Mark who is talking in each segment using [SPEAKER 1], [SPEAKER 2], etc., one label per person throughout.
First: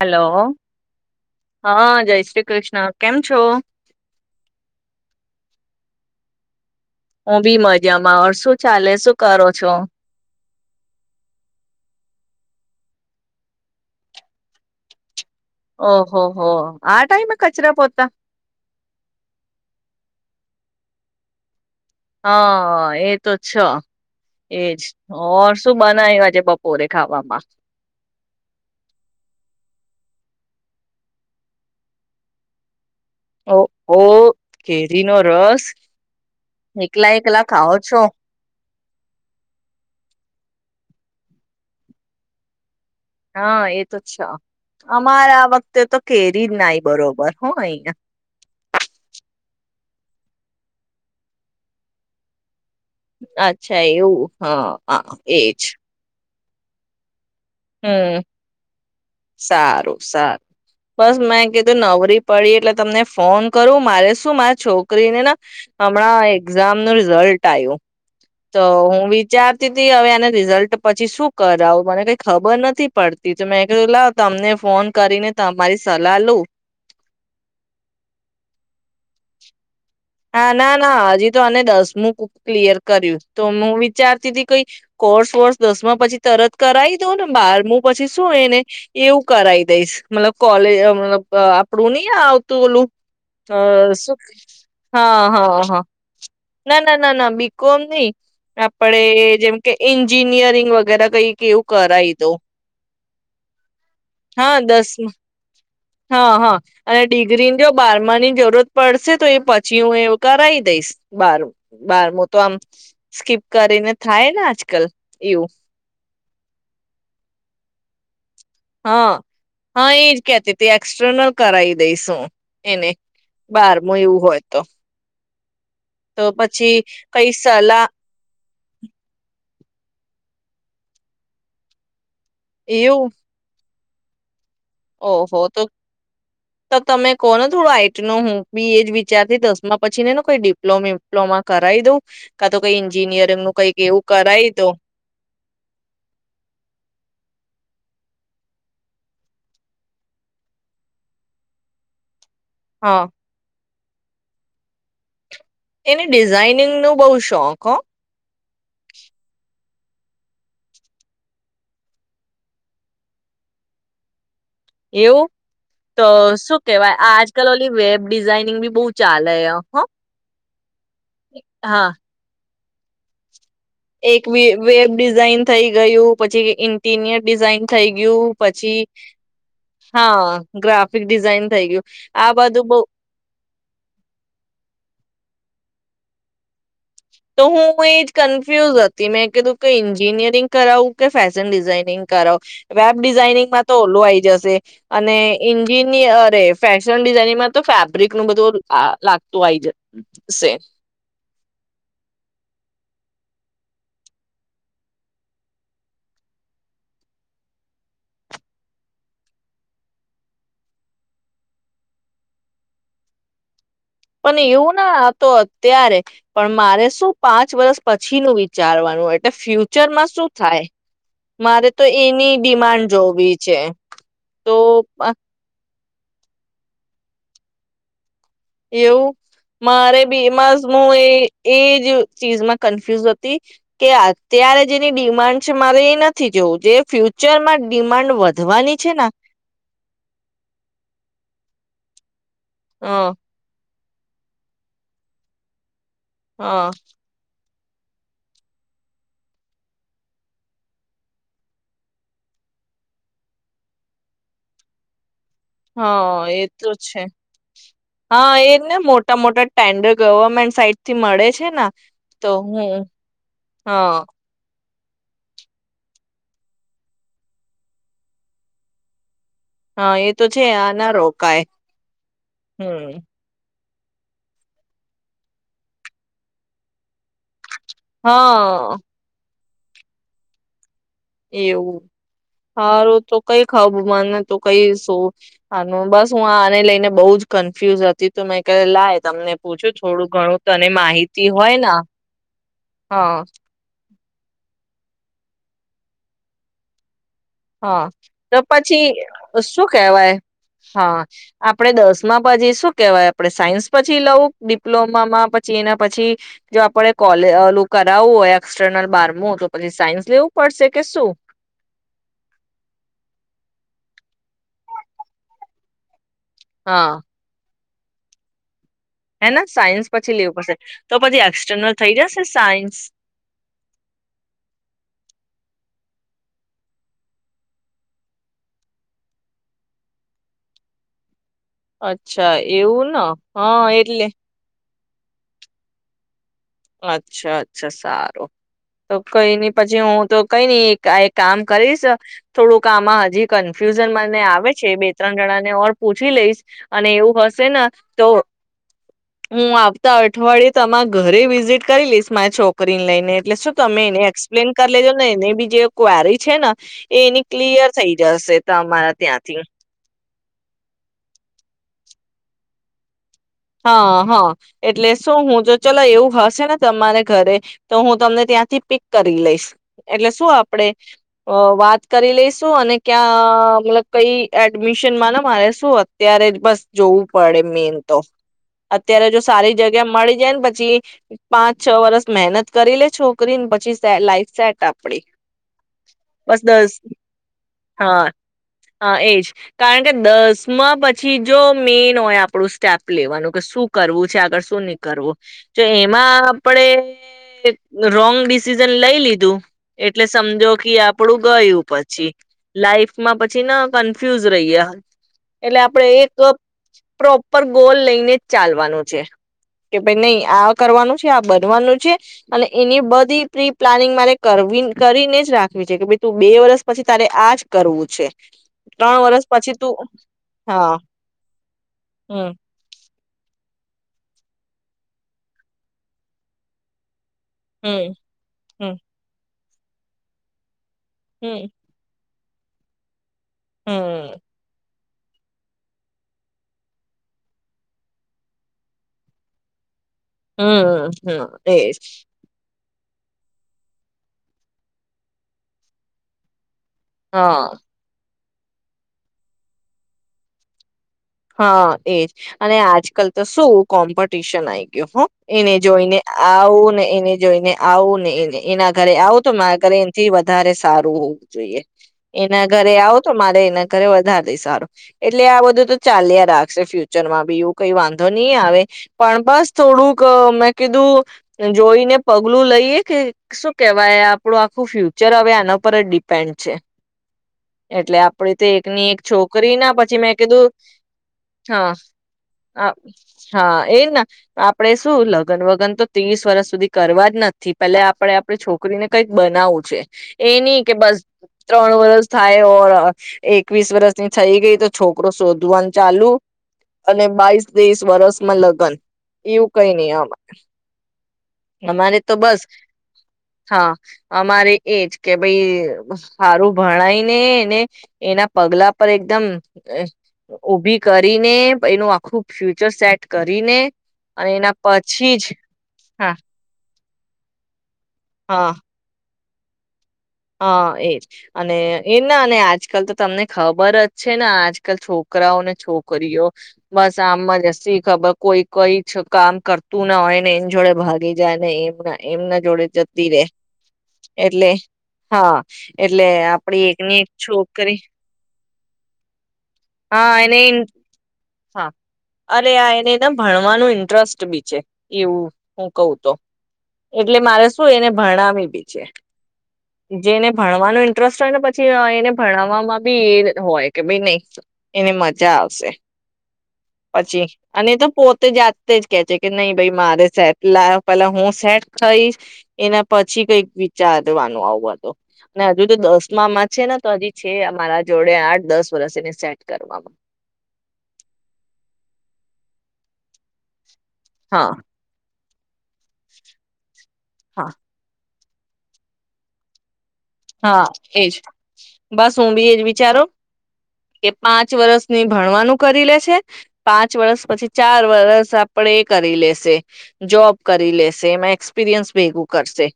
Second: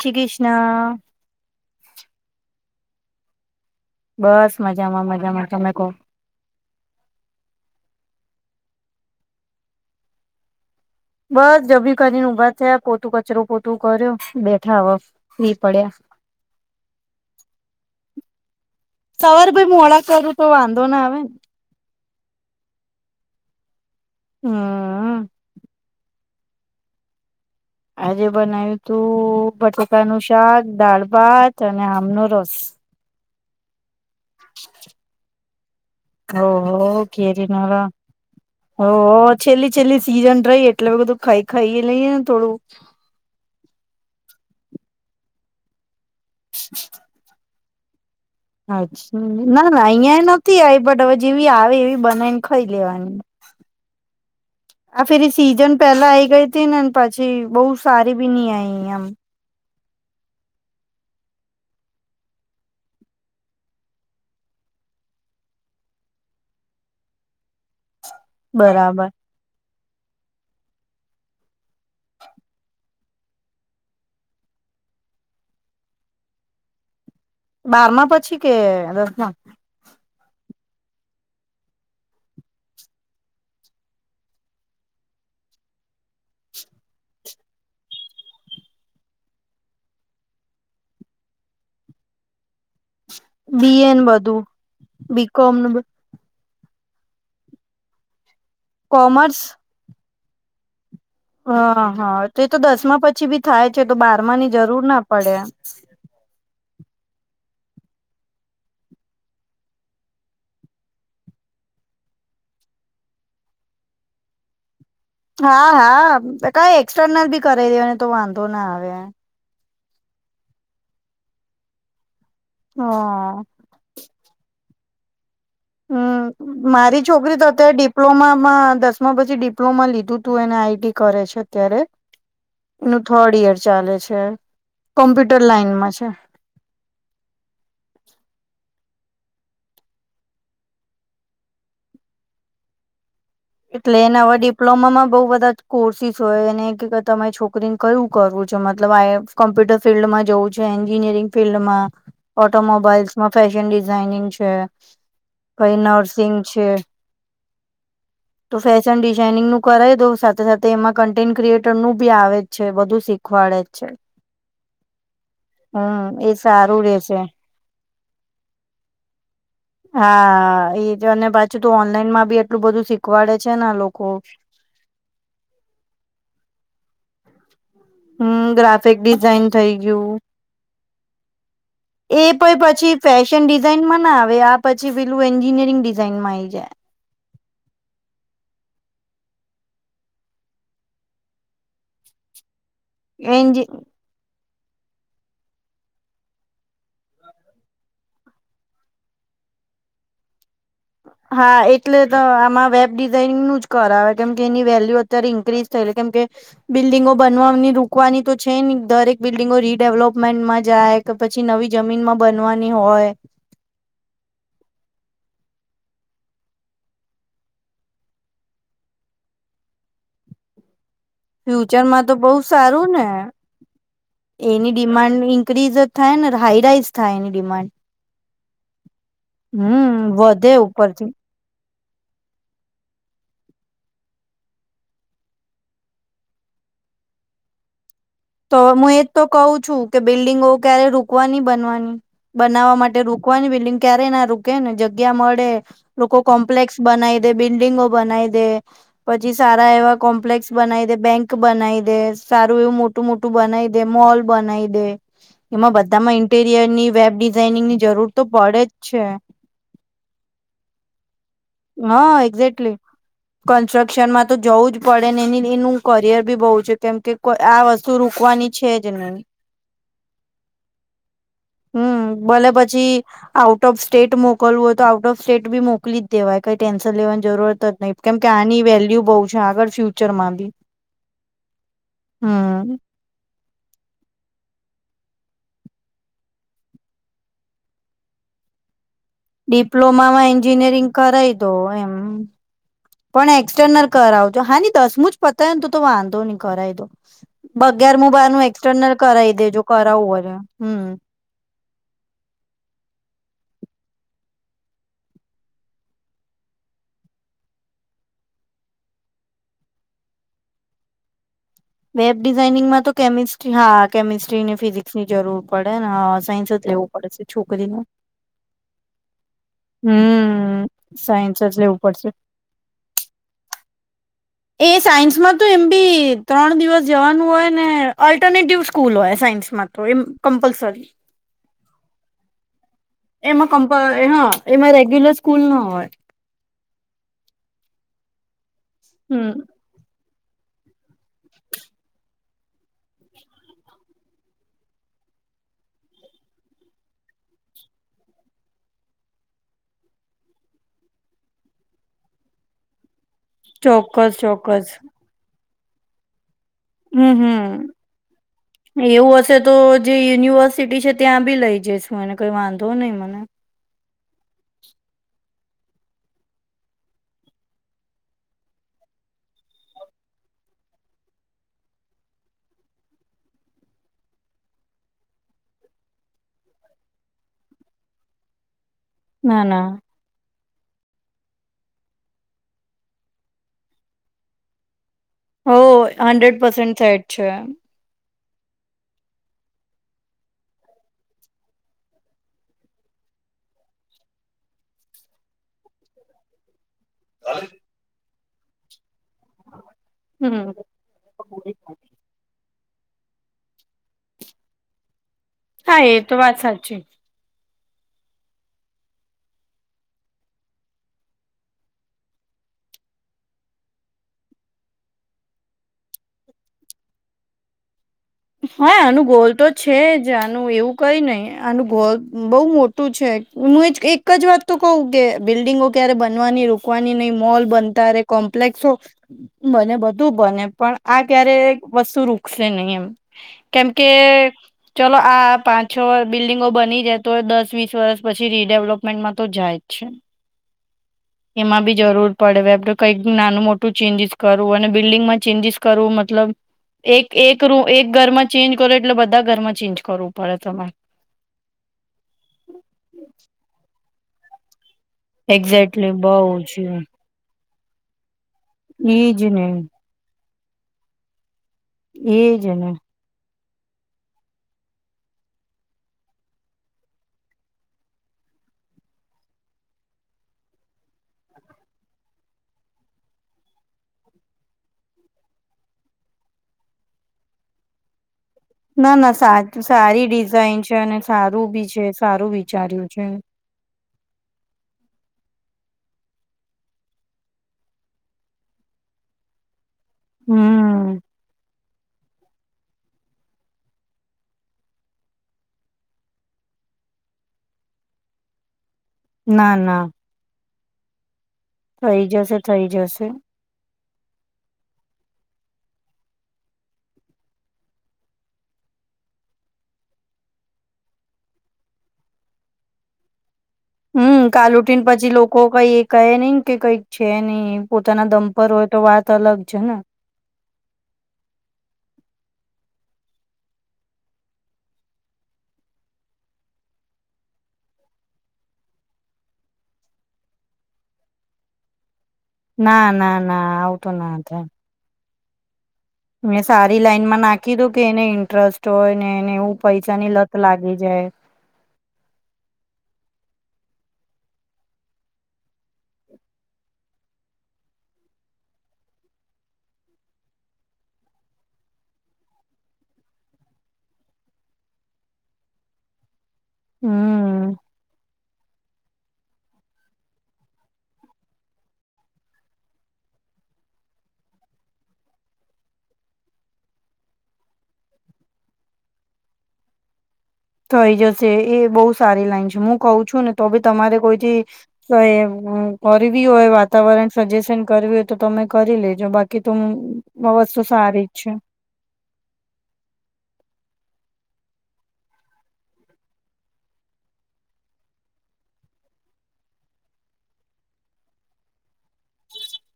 [SPEAKER 1] જી
[SPEAKER 2] hello.
[SPEAKER 1] ગીષ્ણ.
[SPEAKER 2] હા જય શ્રી કૃષ્ણ, કેમ છો?
[SPEAKER 1] બસ મજામાં મજામાં તમે કો.
[SPEAKER 2] હું બી મજામાં ઓર, શું ચાલે શું કરો છો?
[SPEAKER 1] બસ જમી કરીને ઊભા થયા પોતું કચરુ પોતું કર્યું બેઠા હવે. ફ્રી પડ્યા
[SPEAKER 2] ઓહો હો, આ ટાઈમે કચરા પોતા?
[SPEAKER 1] સવાર પછ મોડા કરું તો વાંધો ના આવે.
[SPEAKER 2] હા એતો છે. એજ
[SPEAKER 1] હમ
[SPEAKER 2] ઓર શું બનાયવા છે? બપોરે ખાવામાં.
[SPEAKER 1] આજે બનાવ્યું તું બટાકા નું શાક, દાળ, ભાત અને આમનો રસ.
[SPEAKER 2] ઓ ઓ કેરીનો રસ.
[SPEAKER 1] ઓ હો
[SPEAKER 2] એકલા એકલા
[SPEAKER 1] કેરી નો
[SPEAKER 2] ખાઓ
[SPEAKER 1] રહ.
[SPEAKER 2] છો.
[SPEAKER 1] ઓ હો છેલ્લી છેલ્લી સીઝન રહી એટલે બધું ખાઈ ખાઈ એ લઈએ ને થોડું.
[SPEAKER 2] હા એ તો છે. અમારા વખતે તો કેરી નાઈ બરોબર હો અહીંયા.
[SPEAKER 1] અચ્છી, ના ના અહિયાં નથી આવી બટ હવે જેવી આવે એવી બનાવીન ખ ખાઈ લેવાની
[SPEAKER 2] અચ્છા એવું હા
[SPEAKER 1] આ
[SPEAKER 2] હા
[SPEAKER 1] ફેરી
[SPEAKER 2] એજ
[SPEAKER 1] સીઝન પેલા આઈ ગઈ [unintelligible] છી બોવ સારી
[SPEAKER 2] હમ
[SPEAKER 1] બી ની આઈ આમ.
[SPEAKER 2] સારું સારું બસ મેં કીધું નવરી પડી એટલે તમને ફોન કરું મારે શું મારા છોકરીને ને હમણાં એક્ઝામ નું રિઝલ્ટ આવ્યું. તો હું
[SPEAKER 1] બરાબર
[SPEAKER 2] વિચાર [unintelligible] એન રિઝલ્ટ પછી શું કરાવું મને કંઈક પડતી જો મે કીધુ લાવ તમને ફોન કરીને તમારી સલાહ લુ
[SPEAKER 1] બારમાં પછી કે દસમાં.
[SPEAKER 2] હા ના ના હજી તો આને દસમું કુ ક્લિયર કર્યું તો હું વિચારતી હતી, કઈ કોર્સ વર્સ દસમા પછી તરત કરી દઉં ને બારમું પછી શું એને એવું કરાવી દઈશ મતલબ કોલેજ આ મતલબ આપડું ની આવતું ઓલું તો
[SPEAKER 1] બી એન
[SPEAKER 2] શું
[SPEAKER 1] બધું
[SPEAKER 2] હા
[SPEAKER 1] બીકોમ
[SPEAKER 2] હા હા. ના ના ના ના બીકોમ ની. આપડે જેમ કે ઈન એન્જિનિયરિંગ વગેરા.
[SPEAKER 1] હ હા તો એ તો દસમા પછી ભી થાય છે તો બારમાની
[SPEAKER 2] હા
[SPEAKER 1] જરૂર
[SPEAKER 2] દસ
[SPEAKER 1] ના પડે.
[SPEAKER 2] હા હા અને ડિગ્રીની જો બારમા ની જરૂરત પડશે તો એ પ છી હું એવું કરાવી દઈશ બાર બારમું તો આમ સ્કીપ કરીને થાય ને આજકાલ. એવું
[SPEAKER 1] હા હા કઈ એક્સટર્નલ ભી કરાઈ દેવા તો વાં વાંધો ના આવે
[SPEAKER 2] હા હા એજ કેતીતી એક્સટર્નલ કરાઈ દઈશું. એને
[SPEAKER 1] હ
[SPEAKER 2] બારમુ એવું હોય તો. તો
[SPEAKER 1] હમ
[SPEAKER 2] પછી
[SPEAKER 1] મારી
[SPEAKER 2] કઈ
[SPEAKER 1] છોકરી તો અત્યારે
[SPEAKER 2] સલાહ
[SPEAKER 1] ડિપ્લોમામાં દસમા પછી ડિપ્લોમા લીધું તું એને આઈટી કરે છે અત્યારે. એનું
[SPEAKER 2] એવું
[SPEAKER 1] થોડ યર. ચાલે છે.
[SPEAKER 2] ઓહો
[SPEAKER 1] કોમ્પ્યુટર
[SPEAKER 2] તો
[SPEAKER 1] લાઈનમાં છે
[SPEAKER 2] તો તમે કો ને થોડો આઈટ ન હું બીએજબી ચાર થી દસમાં પછી ને કોઈ ડિપ્લોમા વિપ્લોમા કરાય દઉં કા તો કઈ એન્જિનિયર
[SPEAKER 1] એટલે એનેવા ડિપ્લોમામાં બહુ બધા કોર્સિસ હોય એને કે તમે છોક રિને કયું કરવું છે મતલબ [unintelligible] કોમ્પ્યુટર ફિલ્ડમાં જવું છે એન્જિનિયરિંગ ફિલ્ડમાં
[SPEAKER 2] હા
[SPEAKER 1] ઓટોમોબાઇલ્સમાં ફેશન ડિઝ ડિઝાનિંગ છે. પહી
[SPEAKER 2] એને
[SPEAKER 1] નર્સિંગ છે
[SPEAKER 2] ડિઝાઇનિંગ નું બોવ શોખ હો.
[SPEAKER 1] ફેશન ડિઝઇનિંગ નું કરાય દો સાથે સાથે એમાં કન્ટેન્ટ ક્રિએટરનું બી આવે જ છે બધું શીખવાડે જ છે.
[SPEAKER 2] એવું તો
[SPEAKER 1] હમ એ
[SPEAKER 2] શું
[SPEAKER 1] સારું
[SPEAKER 2] કેવાય
[SPEAKER 1] રેશે
[SPEAKER 2] આજકાલ ઓલી વેબ ડિઝાઇનંગ બી બોવ ચાલ
[SPEAKER 1] હા એજ અને પાછું તું
[SPEAKER 2] હા
[SPEAKER 1] ઓનલાઈનમાં બી એટલ બધું શીખવાડે છે ને આ લોકો
[SPEAKER 2] એક વે વેબ ડિઝાઇન થઈ ગયું પછી ઈન ઈનીયર ડિઝાઇન થઈ ગયું
[SPEAKER 1] હમ્મ.
[SPEAKER 2] પછી
[SPEAKER 1] ગ્રાફિક ડિઝાઇન થઈ ગયું
[SPEAKER 2] હા ગ્રાફિક ડિઝાઇન થઈ ગયું
[SPEAKER 1] એ
[SPEAKER 2] આ
[SPEAKER 1] પર
[SPEAKER 2] બધું બઉ
[SPEAKER 1] પછી ફેશન ડિઝઇનમાં ના આવે આ પછી પેલું એન્જિનિયરિંગ ડિ ઝાઇન માં આવી જાય.
[SPEAKER 2] તો હું એજ કન્ફ્યુઝ હતી મેં કીધું કે એન્જિનિયરિંગ કરાવું કે ફેશન ડિઝાઇનિંગ કરાવું. વેબ
[SPEAKER 1] એન્જ
[SPEAKER 2] ડિઝાઇનિંગમાં તો ઓલો આઈ જશે અને એન્જિનિયર અરે ફેશન ડિઝાઇનમાં તો ફેબ્રિક નું બધું આ લાગતું આઈ જશે.
[SPEAKER 1] હા એટલે તો આમાં વેબ ડિઝાઈનિંગ નું જ કરાવે. કેમકે એની વેલ્યુ અત્યારે ઈન્ક્રીઝ થયેલી કેમકે બિલ્ડિંગો બનવાની રુકવાની તો છે ની દરેક બિલ્ડિંગો રીડેવલપમેન્ટમાં જાય કે પછી નવી જમીનમાં બનવાની હોય.
[SPEAKER 2] પણ એવું ના આ તો અત્યારે પણ મારે શું પાંચ વર્ષ પછી નું વિચારવાનું એટલે ફ્યુચર માં શું થાય? મારે
[SPEAKER 1] ફ્યુચરમાં તો બઉ
[SPEAKER 2] એની
[SPEAKER 1] સારું
[SPEAKER 2] ડિમાન્ડ
[SPEAKER 1] ને
[SPEAKER 2] જોવી છે તો
[SPEAKER 1] એની
[SPEAKER 2] અ
[SPEAKER 1] ડિમાન્ડ ઇન્ક્રીઝ જ થાય ને હાઈરાઈઝ થાય એની ડિમાન્ડ.
[SPEAKER 2] એવું, મારે
[SPEAKER 1] હમ વધે
[SPEAKER 2] બેમાંસ હું
[SPEAKER 1] ઉપરથી
[SPEAKER 2] એ એ તેઓ ચીઝમાં કન્ફ્યુઝ હતી કે આત્યારે જેની ડિમાન્ડ છે મારે એ નથી જોવું જે ફ્યુચરમાં ડી
[SPEAKER 1] તો હું એજ તો કહું છું, કે બિલ્ડિંગો ક્યારે રૂકવાની બનવાની બનાવવા માટે
[SPEAKER 2] હા
[SPEAKER 1] રૂકવાની બિલ્ડિંગ ક્યારે ના રૂકે ને જગ્યા મળે લોકો
[SPEAKER 2] હા
[SPEAKER 1] કોમ્પ્લેક્સ બનાઈ દે બિલ્ડીિંગો બનાઈ દે, પછી સારા એવા કોમ્પ્લેક્સ બનાઈ દે, બેંક બનાઈ દે, સારું એવું મોટ મોટું મોટું બનાઈ દે, મોલ બનાઈ દે. એમાં બધામાં
[SPEAKER 2] હા એ તો
[SPEAKER 1] ઇન્ટેરિયરની
[SPEAKER 2] છે,
[SPEAKER 1] વેબ ડિઝાઇનિંગની જરૂર તો
[SPEAKER 2] હા
[SPEAKER 1] પડે
[SPEAKER 2] એને
[SPEAKER 1] જ છે
[SPEAKER 2] મોટા મોટા ટેન્ડર ગવર્મેન્ટ સાઈડ થી મળે છે ના
[SPEAKER 1] હા
[SPEAKER 2] તો હું
[SPEAKER 1] એક્ઝેક્ટલી
[SPEAKER 2] હા
[SPEAKER 1] કન્સ્ટ્રક્શનમાં તો જવું જ પડે ને એની એનું કરિયર બી બહુ છે કેમ કે આ વસ્તુ તું રુકવાની છે જ નહીં.
[SPEAKER 2] હા એ તો છે આ ના રોકાય,
[SPEAKER 1] હમ ભલે પછી
[SPEAKER 2] હમ્મ.
[SPEAKER 1] આઉટ ઓફ સ્ટેટ મોકલવો હો તો આઉટ ઓફ સ્ટેટ બી મોકલી જ દેવાય કઈ ટેન્શન લેવાની જરૂરત જ નહી, કેમ કે આની
[SPEAKER 2] હા
[SPEAKER 1] વેલ્યુ બઉ છે આગળ ફ્યુચરમાં બી.
[SPEAKER 2] એવું,
[SPEAKER 1] હમ
[SPEAKER 2] હારું તો કઈ ખબ મને તો કઈ સો આનું બસ હું આને લઈને બહુ જ કન્ફ્યુઝ હતી તો મે કેયું લાય તમને પૂછું થોડું
[SPEAKER 1] ડિપ્લોમામાં
[SPEAKER 2] ઘણું તને
[SPEAKER 1] એન્જિનિયરિંગ
[SPEAKER 2] માહિતી
[SPEAKER 1] કરાઈ દો
[SPEAKER 2] હોય ને
[SPEAKER 1] એમ.
[SPEAKER 2] હા
[SPEAKER 1] પણ એક્સટર્નલ કરાવજો હા દસમું જ પતાય ને તો વાંધો નહી કરાઈ દો.
[SPEAKER 2] હા,
[SPEAKER 1] અગિયારમું
[SPEAKER 2] તો
[SPEAKER 1] બારમું
[SPEAKER 2] પછી
[SPEAKER 1] એક્સટર્નલ કરાવી દેજો
[SPEAKER 2] શું
[SPEAKER 1] કરાવવું
[SPEAKER 2] કેહેવાય.
[SPEAKER 1] હોય હમ
[SPEAKER 2] હા આપડે દસમા પછી શું કેહેવાય આપણેે સાયન્સ પછી લઉ ડિપ્લોમામાં પછી એના પછી જો આપણે કોલે ઓલું કરાવવું હોય, એક્સટર્નલ બારમુ તો પછી સાયન્સ લેવું પડશે કે શું?
[SPEAKER 1] વેબ ડિઝાઇનિંગમાં તો કેમિસ્ટ્રી હા, કેમિસ્ટ્રી ની ફિઝિક્સ ની જરૂર પડે ને હા. સાયન્સ જ લેવું
[SPEAKER 2] હા
[SPEAKER 1] પડશે છોકરીનું.
[SPEAKER 2] હેને સાયન્સ પછી લેવું પડશે,
[SPEAKER 1] હમ
[SPEAKER 2] તો પછી
[SPEAKER 1] સાયન્સ જ
[SPEAKER 2] એક્સટર્નલ
[SPEAKER 1] લેવું
[SPEAKER 2] થઈ
[SPEAKER 1] પડશે
[SPEAKER 2] જશે સાયન્સ?
[SPEAKER 1] એ સાયન્સમાં તો એમ બી ત્રણ દિવસ જવાનું હોય, ને ઓલ્ટરનેટિવ સ્કૂલ હોય સાયન્સમાં તો એમ કમ્પલસરી.
[SPEAKER 2] અચ્છા એ!
[SPEAKER 1] એમાં [unintelligible] હા એમાં રેગ્યુલર સ્કૂલ ના હોય.
[SPEAKER 2] અચ્છા અચ્છા સારું. તો કઈ
[SPEAKER 1] હમ
[SPEAKER 2] ને પછી હું તો કઈ નહી આ એક કામ કરીશ થોડુંક આમાં હજી કન્ફ્યુઝન મને આવે છે, બે ત્રણ જણા ને ઓર પૂછી લઈશ અને એવું હશે ન તો હું આવતા અઠવાડિયે તમારા ઘરે વી વિઝિટ કરી લઈશ મારી છોકરી ને લઈને. એટલે શું તમે એને
[SPEAKER 1] ચોક્કસ
[SPEAKER 2] એક્સપ્લેન કરી
[SPEAKER 1] ચોક્કસ
[SPEAKER 2] લેજો ને એને બી જે કવેરી છે ને એ
[SPEAKER 1] હમ
[SPEAKER 2] એની ક્લિયર
[SPEAKER 1] હમ
[SPEAKER 2] થઈ જશે તમારા
[SPEAKER 1] એવું હશે
[SPEAKER 2] ત્યાંથી.
[SPEAKER 1] તો જે યુનિવર્સિટી છે ત્યાં બી લઈ જઈશું અને કઈ વાંધો નય મને.
[SPEAKER 2] હા હા એટલે શું હું જો ચલો એવું હશે ને તમારે ઘરે તો હું તમને ત્યાંથી પિક કરી લઈશ. એટલે શું આપણેે અ વાત કરી લઈશું અને ક્યાં અ- અ મતલબ કઈ એડમિશનમાં ને મારે શું અત્યારે જ બસ જોવું પડે મેન તો. અત્યારે જો
[SPEAKER 1] ના
[SPEAKER 2] સારી
[SPEAKER 1] ના
[SPEAKER 2] જગ્યા મળી જાય ને છી પાંચ છ વરષ મહેનત કરી લે છોકરીને પછી લાઈફ સે સેટ આપ
[SPEAKER 1] હો હન્ડ્રેડ પસેન્ટ સેટ છે.
[SPEAKER 2] હા હા, એજ કારણ કે દસમાં પછી જો મેઈન હોય આપણું સ્ટેપ લેવાનું કે શું કરવું છે આગળ શું નહી કરવું જો એમાં આપણેે રોંગ [unintelligible] ડિસિઝન લઈ લી તું એટલે
[SPEAKER 1] હમ
[SPEAKER 2] સમજો કે આપડું ગયું પછી. લાઈફમાં પછી ન કન્ફ્યુઝ રહીયા. એટલે
[SPEAKER 1] હા
[SPEAKER 2] આપડે
[SPEAKER 1] એ
[SPEAKER 2] એક
[SPEAKER 1] તો વાત સાચી
[SPEAKER 2] પ્રોપર ગોલ લઈને જ ચાલવાનું છે કે ભાઈ નહી આ કરવાનું છે, આ બનવાનું છે અને એની બધી પ્રી પ્લાનિંગ મારે કરવી કરીને જ રાખવી છે. કે ભઈ તું બે વરષ પછી તારે આજ કરવું છે.
[SPEAKER 1] હા,
[SPEAKER 2] ત્રણ
[SPEAKER 1] આનું
[SPEAKER 2] વર્ષ
[SPEAKER 1] ગોલ તો
[SPEAKER 2] પછી તું
[SPEAKER 1] છે જ. આનું
[SPEAKER 2] હા
[SPEAKER 1] એવું કઈ નહીં આનું ગોલ
[SPEAKER 2] હમ
[SPEAKER 1] બઉુ મોટ ટું છે. હું એજ એક જ વાત તો કવ કે બિલ્ડિંગો ક્યારે બનવાની રોકવાની નહી મોલ બનતા
[SPEAKER 2] હમ
[SPEAKER 1] રે કોમ્પ્લેક્સો
[SPEAKER 2] હમ
[SPEAKER 1] બને બધું બને પણ આ
[SPEAKER 2] હમ
[SPEAKER 1] કયારેક [unintelligible] [unintelligible] નહી એમ કેમ કે
[SPEAKER 2] હમ
[SPEAKER 1] ચાલો આ પાંચ-છ બિલ્ડિંગો બની જાય તોયે દસ-વીસ વર્ષ પછી રીડેવલપમેન્ટમાં તો જાય જ છે.
[SPEAKER 2] હું
[SPEAKER 1] એમાં બી જરૂર પડે [unintelligible] કંઈક નાનું-મોટું ચેન્જીિસ કરવું અને બિલ્ડિંગમાં ચેન્જીિસ કરવું મતલબ એક એક
[SPEAKER 2] હા
[SPEAKER 1] રૂ એક ઘરમાં જ ચેન્જ કરો એટલે બધા ઘરમાં ચેન્જ કરવું પડે તમે.
[SPEAKER 2] હા, એજ અને આજકલ તો શું, કોમ્પિટિશન આઈ ગ્યો હો. એને
[SPEAKER 1] એક્ઝેક્ટલી
[SPEAKER 2] જોઈને
[SPEAKER 1] બઉ
[SPEAKER 2] આવું
[SPEAKER 1] જ
[SPEAKER 2] ને એને જોઈને આઉન ને એને એના ઘરે
[SPEAKER 1] એજ
[SPEAKER 2] આવું તો
[SPEAKER 1] ને
[SPEAKER 2] મારા ઘરે એનથી વ ધારે સારું જોઈએ.
[SPEAKER 1] એજ
[SPEAKER 2] એના
[SPEAKER 1] ને
[SPEAKER 2] ઘરે આવો તો મા લઈ ને ઘરે વધાર દઈશ હારું. એટલે આ બધું તો ચાલ્યા રાખશે ફ્યુચરમાં બી એવું કઈ વાંધો નહી આવે. પણ બસ થોડુંક અહ મેં કીધું જોઈને પગલું લઈએ કે શું કેવાય આપણું આખું ફ્યુચર હવે આના પર જ ડિપેન્ડ છે. એટલે આપ પણી તે એકની એક છોકરી ના પછી મેં કીધું
[SPEAKER 1] કે અને સારું બી
[SPEAKER 2] હા
[SPEAKER 1] છે સારું
[SPEAKER 2] આ-
[SPEAKER 1] વિચાર્યું છે.
[SPEAKER 2] હા એ ના આપડે શું લગ્ન વગન તો ત્રીસ વર્ષ સુધી કરવા જ નથી પેલે આપડે આપડ છોકરીને કઈક બનાવું છે. એ ની કે
[SPEAKER 1] હમ
[SPEAKER 2] બસ ત્રણ વરષ થાય તોર એકવીસ વર્ષની થઈ ગઈ તો છોકરો શોધ. ધ્વન ચાલુ અને બાવસ ત્રીસ વરષમાં લગ્ન એવું
[SPEAKER 1] ના
[SPEAKER 2] કઈ
[SPEAKER 1] ના
[SPEAKER 2] નઈ આમાં અમારે
[SPEAKER 1] થઈ
[SPEAKER 2] તો
[SPEAKER 1] જશે
[SPEAKER 2] બસ
[SPEAKER 1] થઈ જશે.
[SPEAKER 2] હા અમારે એજ કે ભાઈ હારું ભણાયને એના પગલા પર એકદમ ઉભી કરીને એનું આખું ફ્યુચર સેટ કર
[SPEAKER 1] હમ કાલુટીન પછી
[SPEAKER 2] જ
[SPEAKER 1] લોકો કઇક
[SPEAKER 2] હા
[SPEAKER 1] ટ્રેનિંગ કે કોઈ છેેની. પોતાના દમ પર
[SPEAKER 2] હા
[SPEAKER 1] હોય તો વાત ત અલક છે ને.
[SPEAKER 2] હા એ અને એ ના અને આજકાલ તો તમને ખબર જ છે ને આજકાલ છોકરાઓને છોકરીઓ બસ આમજ હસી ખબર કોઈ કઈ ચ કામ કરતું ના હોય ને એની જોડે ભાગી જાય ને એમ એમના જોડે
[SPEAKER 1] ના
[SPEAKER 2] જતી
[SPEAKER 1] ના
[SPEAKER 2] રે
[SPEAKER 1] ના આવું તો ના થાય.
[SPEAKER 2] એટલે. હા. એટલે
[SPEAKER 1] ને
[SPEAKER 2] આપડી
[SPEAKER 1] સારી
[SPEAKER 2] એકની એક
[SPEAKER 1] લાઈનમાં નાખી
[SPEAKER 2] છોકરી
[SPEAKER 1] દો કે એને ઇન્ટરસ્ટ જોઈને એને એવું પૈસાની
[SPEAKER 2] હા
[SPEAKER 1] લત
[SPEAKER 2] એનેય
[SPEAKER 1] લાગી જાય.
[SPEAKER 2] હા અરે આ એનેદમ ભણવાનું ઇન્ટરસ્ટ બી છે, એવું હું કઉ તો, એટલે મારે શું એને ભણાવી બી છે જેને ભણવાનો ઇન્ટરસ્ટ હોય ને પછી એને ભણવામાં બી એ હોય કે ભઈ નહી એને મજા આવશે. પછી
[SPEAKER 1] હમ
[SPEAKER 2] અને તો પોતે જાતે જ કે છે કે નઈ ભાઈ મારે સેટ લાવો પેલા હું સેટ થઈશ એના પછી કઈક વિચારવાનું આવ હજુ તો દસમાંમાં છે ને તો હજી છે મારા જોડે આઠ દસ વર્ષ એને સેટ કરવામાં
[SPEAKER 1] થઈ જશે એ બહુ સારી લાઈન છે હું કઉ છું ને તો તમામરે કઈથી
[SPEAKER 2] હા
[SPEAKER 1] સ એ હમ કરવી હોય વાતાવરણ
[SPEAKER 2] હા
[SPEAKER 1] સજેશન કરવી હોય તો તમે કરી લેજો બાકી તો વસ્તુ
[SPEAKER 2] હા
[SPEAKER 1] સારી
[SPEAKER 2] એજ
[SPEAKER 1] જ છે
[SPEAKER 2] બસ હું બી એજ વિચારો કે પાંચ વર્ષની ભણવાનું કરી લેશે પાંચ વર્ષ પછી ચાર વરષ આપડ એ કરી લેશે જોબ કરી લેશે એમાં એક્સપિરયન્સ ભેગું કરશે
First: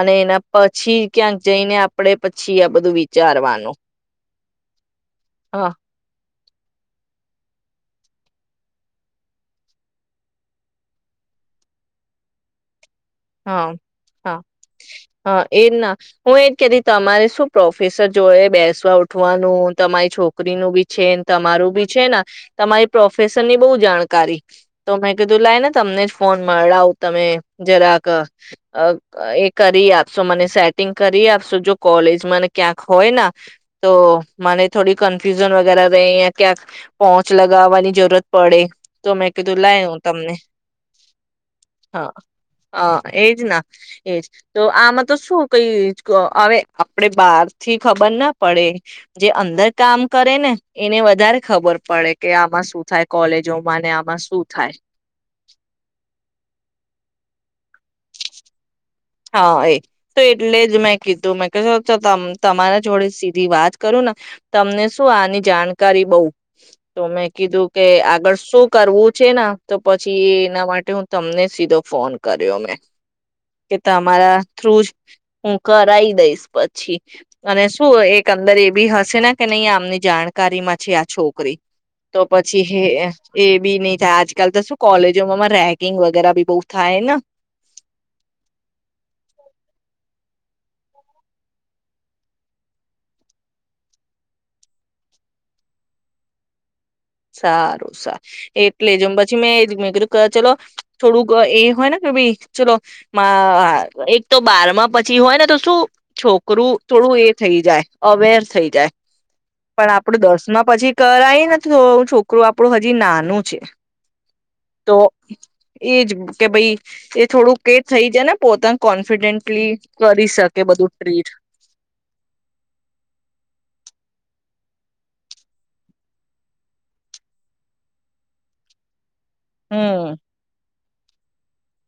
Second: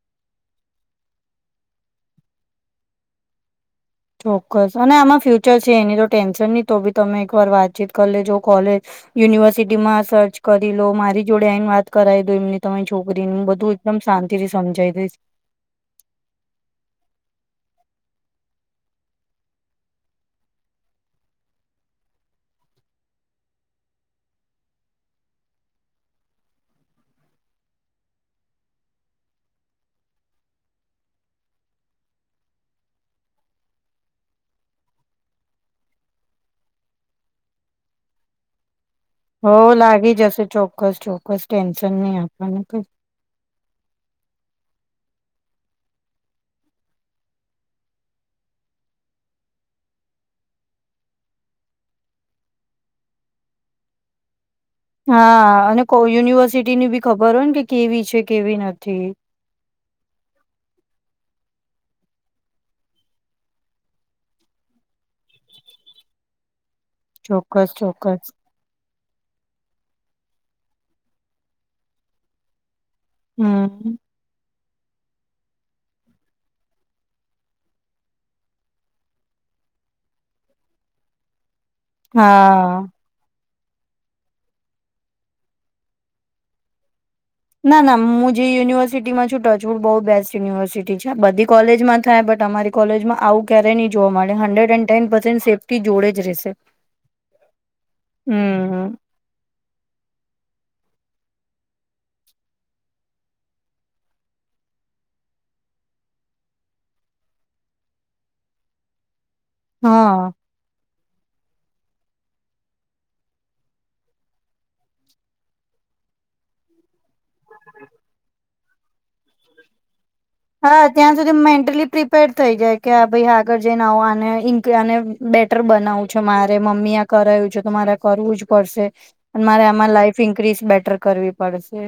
[SPEAKER 2] અને એના પછી ક્યાંક જઈને આપડે પછી આ બધું વિચારવાનું..
[SPEAKER 1] ચોક્કસ અને આમાં ફ્યુચર
[SPEAKER 2] હા
[SPEAKER 1] છે એની તો ટેન્શન તો બી તમે એક વાર વાતચીત કરી લેજો કોલેજ યુનિવર્સિટી માં સર્ચ કરી લો મારી જોડે આને વાત કરાવી દો એમની તમે
[SPEAKER 2] હા હા
[SPEAKER 1] દઈશ
[SPEAKER 2] હા એજ ના હું એજ કેતી તમારે શું પ્રોફેસર જો એ બેસવા ઉઠવાનું તમારી છોકરીનું બી છેને તમારું બી છે ને તમારી પ્રોફેશરની બહુ જાણકારી તો મેં કીધું લાઈને તમને જ ફોન મળાવ તમે જરાક.. એ કરી આપશો મને સેટિંગ કરી આપશો જો કોલેજ મને ક્યાંક હોય તો મને થોડી કન્ફ્યુઝન વગેરે ર અ ક્યાંક પોહોંચ લગાવવાની જરૂરત પડે. તો મેં
[SPEAKER 1] હો
[SPEAKER 2] કીધું લાય હું
[SPEAKER 1] લાગી
[SPEAKER 2] તમને
[SPEAKER 1] જશે ચોક્કસ ચોક્કસ ટેન્શન નહી આપને.
[SPEAKER 2] હ એજ ના એજ તો આમાં. તો શું કઈ હવે આપડ બહારથી ખબર ના પડે જે અંદર કામ કરે ને એને વધારે ખબર પડે કે આમાં શું થાય કોલેજોમાં ને આમાં શું. થાય
[SPEAKER 1] હા અને કો યુનિવર્સિટી ની બી ખબર હોય ને કે. કેવી છે કેવી નથી.
[SPEAKER 2] હા એ તો એટલે જ મેં કીધું મે. તમારા જોડે સીધી વાત કરું ને તમને શું આની જાણકારી બઉ. તો મેં કીધું
[SPEAKER 1] ચોક્કસ
[SPEAKER 2] કે
[SPEAKER 1] ચોક્કસ
[SPEAKER 2] આગળ શું કરવું. છે તો પછી એના માટે હું તમને સીધો ફોન કર્યો મેં. કે તો
[SPEAKER 1] હમ્મ
[SPEAKER 2] અમારા. થ્રુ જ હું કરી દઈશ પછી અને શું એક અંદર એ બી હશે ને કે નહી આમની જાણકારી માં છે આ છોકરી. તો પછી હ.
[SPEAKER 1] હા.
[SPEAKER 2] એ બી નહી થાય આજકાલ તો શું કોલેજોમાં રેકિંગ વગેરે બી બહુ થાય ને.
[SPEAKER 1] ના-ના મુ. જે યુનિવર્સિટીમાં છ ટચવુડ બહુ બેસ્ટ. યુનિવર્સિટી છે આ બધી કોલેજમાં થાય બટ અમારી કોલેજમાં આવું ક્યારેય નહી જોવા મળે hundred and ten percent safety જોડે જ રહેશે.
[SPEAKER 2] સારું-સારું
[SPEAKER 1] હમ્મ
[SPEAKER 2] એટલે જેમ પછી મેં મે કીધું ચલો. થોડુંક એ હોય ને કે ભાઈ ચલો એક તો બારમાં પછી હોય ને તો શું છોકરું થોડું એ થઈ જાય અવેર થઈ જાય. પણ આપડું
[SPEAKER 1] હા.
[SPEAKER 2] દસમાં પછી. કરાઈ નથી. તો છોકરોું આપણું હજી નાનું છે તો એજ કે ભાઈ. થોડું કે થઈ જાય ને પોતંગ. કોન્ફિડેન્ટલી. કરી શકે
[SPEAKER 1] હા
[SPEAKER 2] બધું
[SPEAKER 1] ત્યાં
[SPEAKER 2] ટ્રીટ
[SPEAKER 1] સુધી મેન્ટલી પ્રિપેર થઈ જાય કે ભાઈ આગળ જઈને આવ આ. ને બેટર બનાવું છો મારે મમ્મી આ કરાવું છે તો મારે કરવું જ પડશે. અને મારે આમાં
[SPEAKER 2] હમ
[SPEAKER 1] લાાઈફ ઇન્ક્રીઝ બેટર. કરવી પડશે.